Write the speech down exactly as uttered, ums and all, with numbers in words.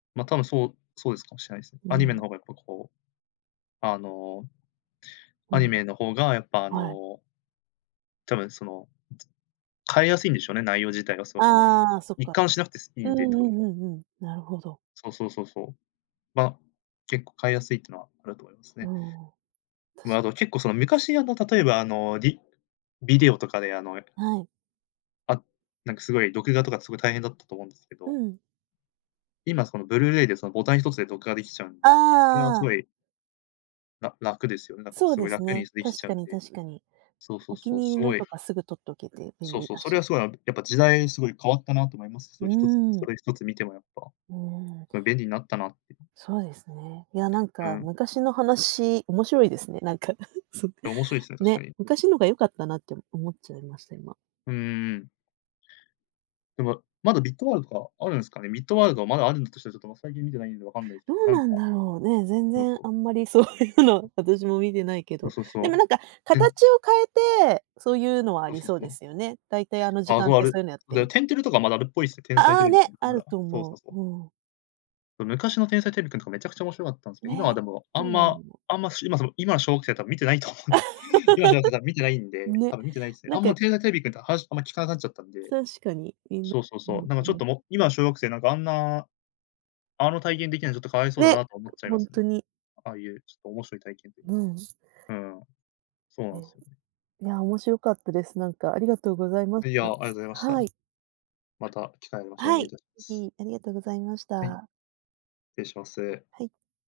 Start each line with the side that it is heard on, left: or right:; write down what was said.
left: ま、多分そう、そうですかもしれないすね。
right: う
left: アニメの
right: ん。
left: 方がやっぱこう。あの。
right: う
left: アニ
right: ん。
left: メの方が、やっぱあ
right: はい。
left: の多分、その。変えやすいんでしょうね、内容自体がそう、あの、
right: ああ、そっ
left: 一
right: か、
left: 貫しなくていい
right: う
left: ん
right: ん
left: で、多分。
right: うんうんうん、なるほど。
left: そうそうそうそう。ま、結構変えやすいっていうのはあると思います
right: う
left: ね。
right: ん、
left: ま、
right: 確
left: あ
right: かに。
left: と、結構その、昔あの、例えば、あの、ビビデオとかであの
right: はい。
left: あ、なんかすごい、録画とかすごい大変だったと思うんですけ
right: う
left: ど。
right: ん。
left: 今、その Blu-ray で、そのボタンひとつで録画できちゃうんで、それは
right: あ
left: す
right: あ。
left: ごいら楽ですよね、だから、
right: そう
left: す
right: で
left: ごい
right: す
left: 楽に
right: ね、
left: でき
right: 確
left: ちゃ
right: か
left: うん
right: に
left: で。
right: 確かに。
left: そうそ
right: お
left: う
right: 気
left: そう、
right: に入
left: す
right: りの
left: ごい
right: とかすぐ録っとけて便
left: そう
right: 利
left: そう、
right: だ
left: それ
right: し。
left: はすごいあやっぱ時代すごい変わったなと思います。そ
right: う
left: のひとつ、そ
right: ん。
left: れひとつ見てもやっぱ、
right: うん。
left: それ便利になったなっていう。
right: そうですね、いや、なん
left: う
right: か
left: ん。
right: 昔の話面白いですね、なんか、そ
left: いや、面白いすね、確か
right: ね、
left: に。
right: 昔のが良かったなって思っちゃいました、今。
left: うん。でも、まだミッドワールドとかあるんすかね。ミッドワールドはまだあるんだとしたら、ちょっと最近見てないんで分かんないです
right: ど
left: けど、
right: う
left: なん
right: な
left: か
right: んだろうね、全
left: そう
right: 然
left: そう。
right: あんまりそういうの私も見てないけ
left: そう
right: ど、
left: そう
right: でも
left: そ
right: なんか
left: う。うん。
right: 形を変えて、そういうのはあ
left: そう
right: り
left: そう
right: そう
left: そ
right: で
left: う。
right: すよね。大体あの時
left: あ、そ
right: 間
left: う
right: っ
left: あ
right: て
left: れ、
right: そういうのやって
left: で、
right: る
left: てんてれとかまだあるっぽいすね、天才
right: あ、
left: テ
right: あ
left: レビ、
right: ねある
left: [unintelligible]
right: と
left: そう
right: 思
left: そうそ
right: う、
left: う。
right: うん。
left: そ、昔の天才テレビくんとかめちゃくちゃ面白かったんすけど、今は
right: ね、
left: でも、あ
right: どう
left: ん
right: なんだ
left: ま、
right: ろう。
left: あんまし今その今の小学生はたぶん見てないと思う。今の小学生はた見てないん で、
right: ね、
left: たぶん見てないですね。
right: な
left: あ
right: ん
left: ん
right: か
left: ま天才テレビくんとは話あんま聞かなくなっちゃったんで。
right: 確かに
left: そうそうそう。なんかちょっ
right: [unintelligible]
left: とも今の小学生なんかあんなあの体験できないのはちょっと可哀そうだ
right: ね、
left: なと思っちゃい
right: ほ
left: ま
right: ん
left: すね。
right: とに。
left: ああいう、ちょっと面白い体験ってい
right: うん。
left: う。うん。そうな
right: うん。
left: んすよ。
right: いや、面白かったです、なんか、ありがとうございまし
left: いや、
right: た。
left: ありがとうございました。
right: はい。
left: また機会ありますお
right: は
left: 願い
right: い、
left: い
right: ぜ
left: たしす。
right: ひ、ありがとうございまし
left: はい。失
right: た。
left: 礼します。
right: はい。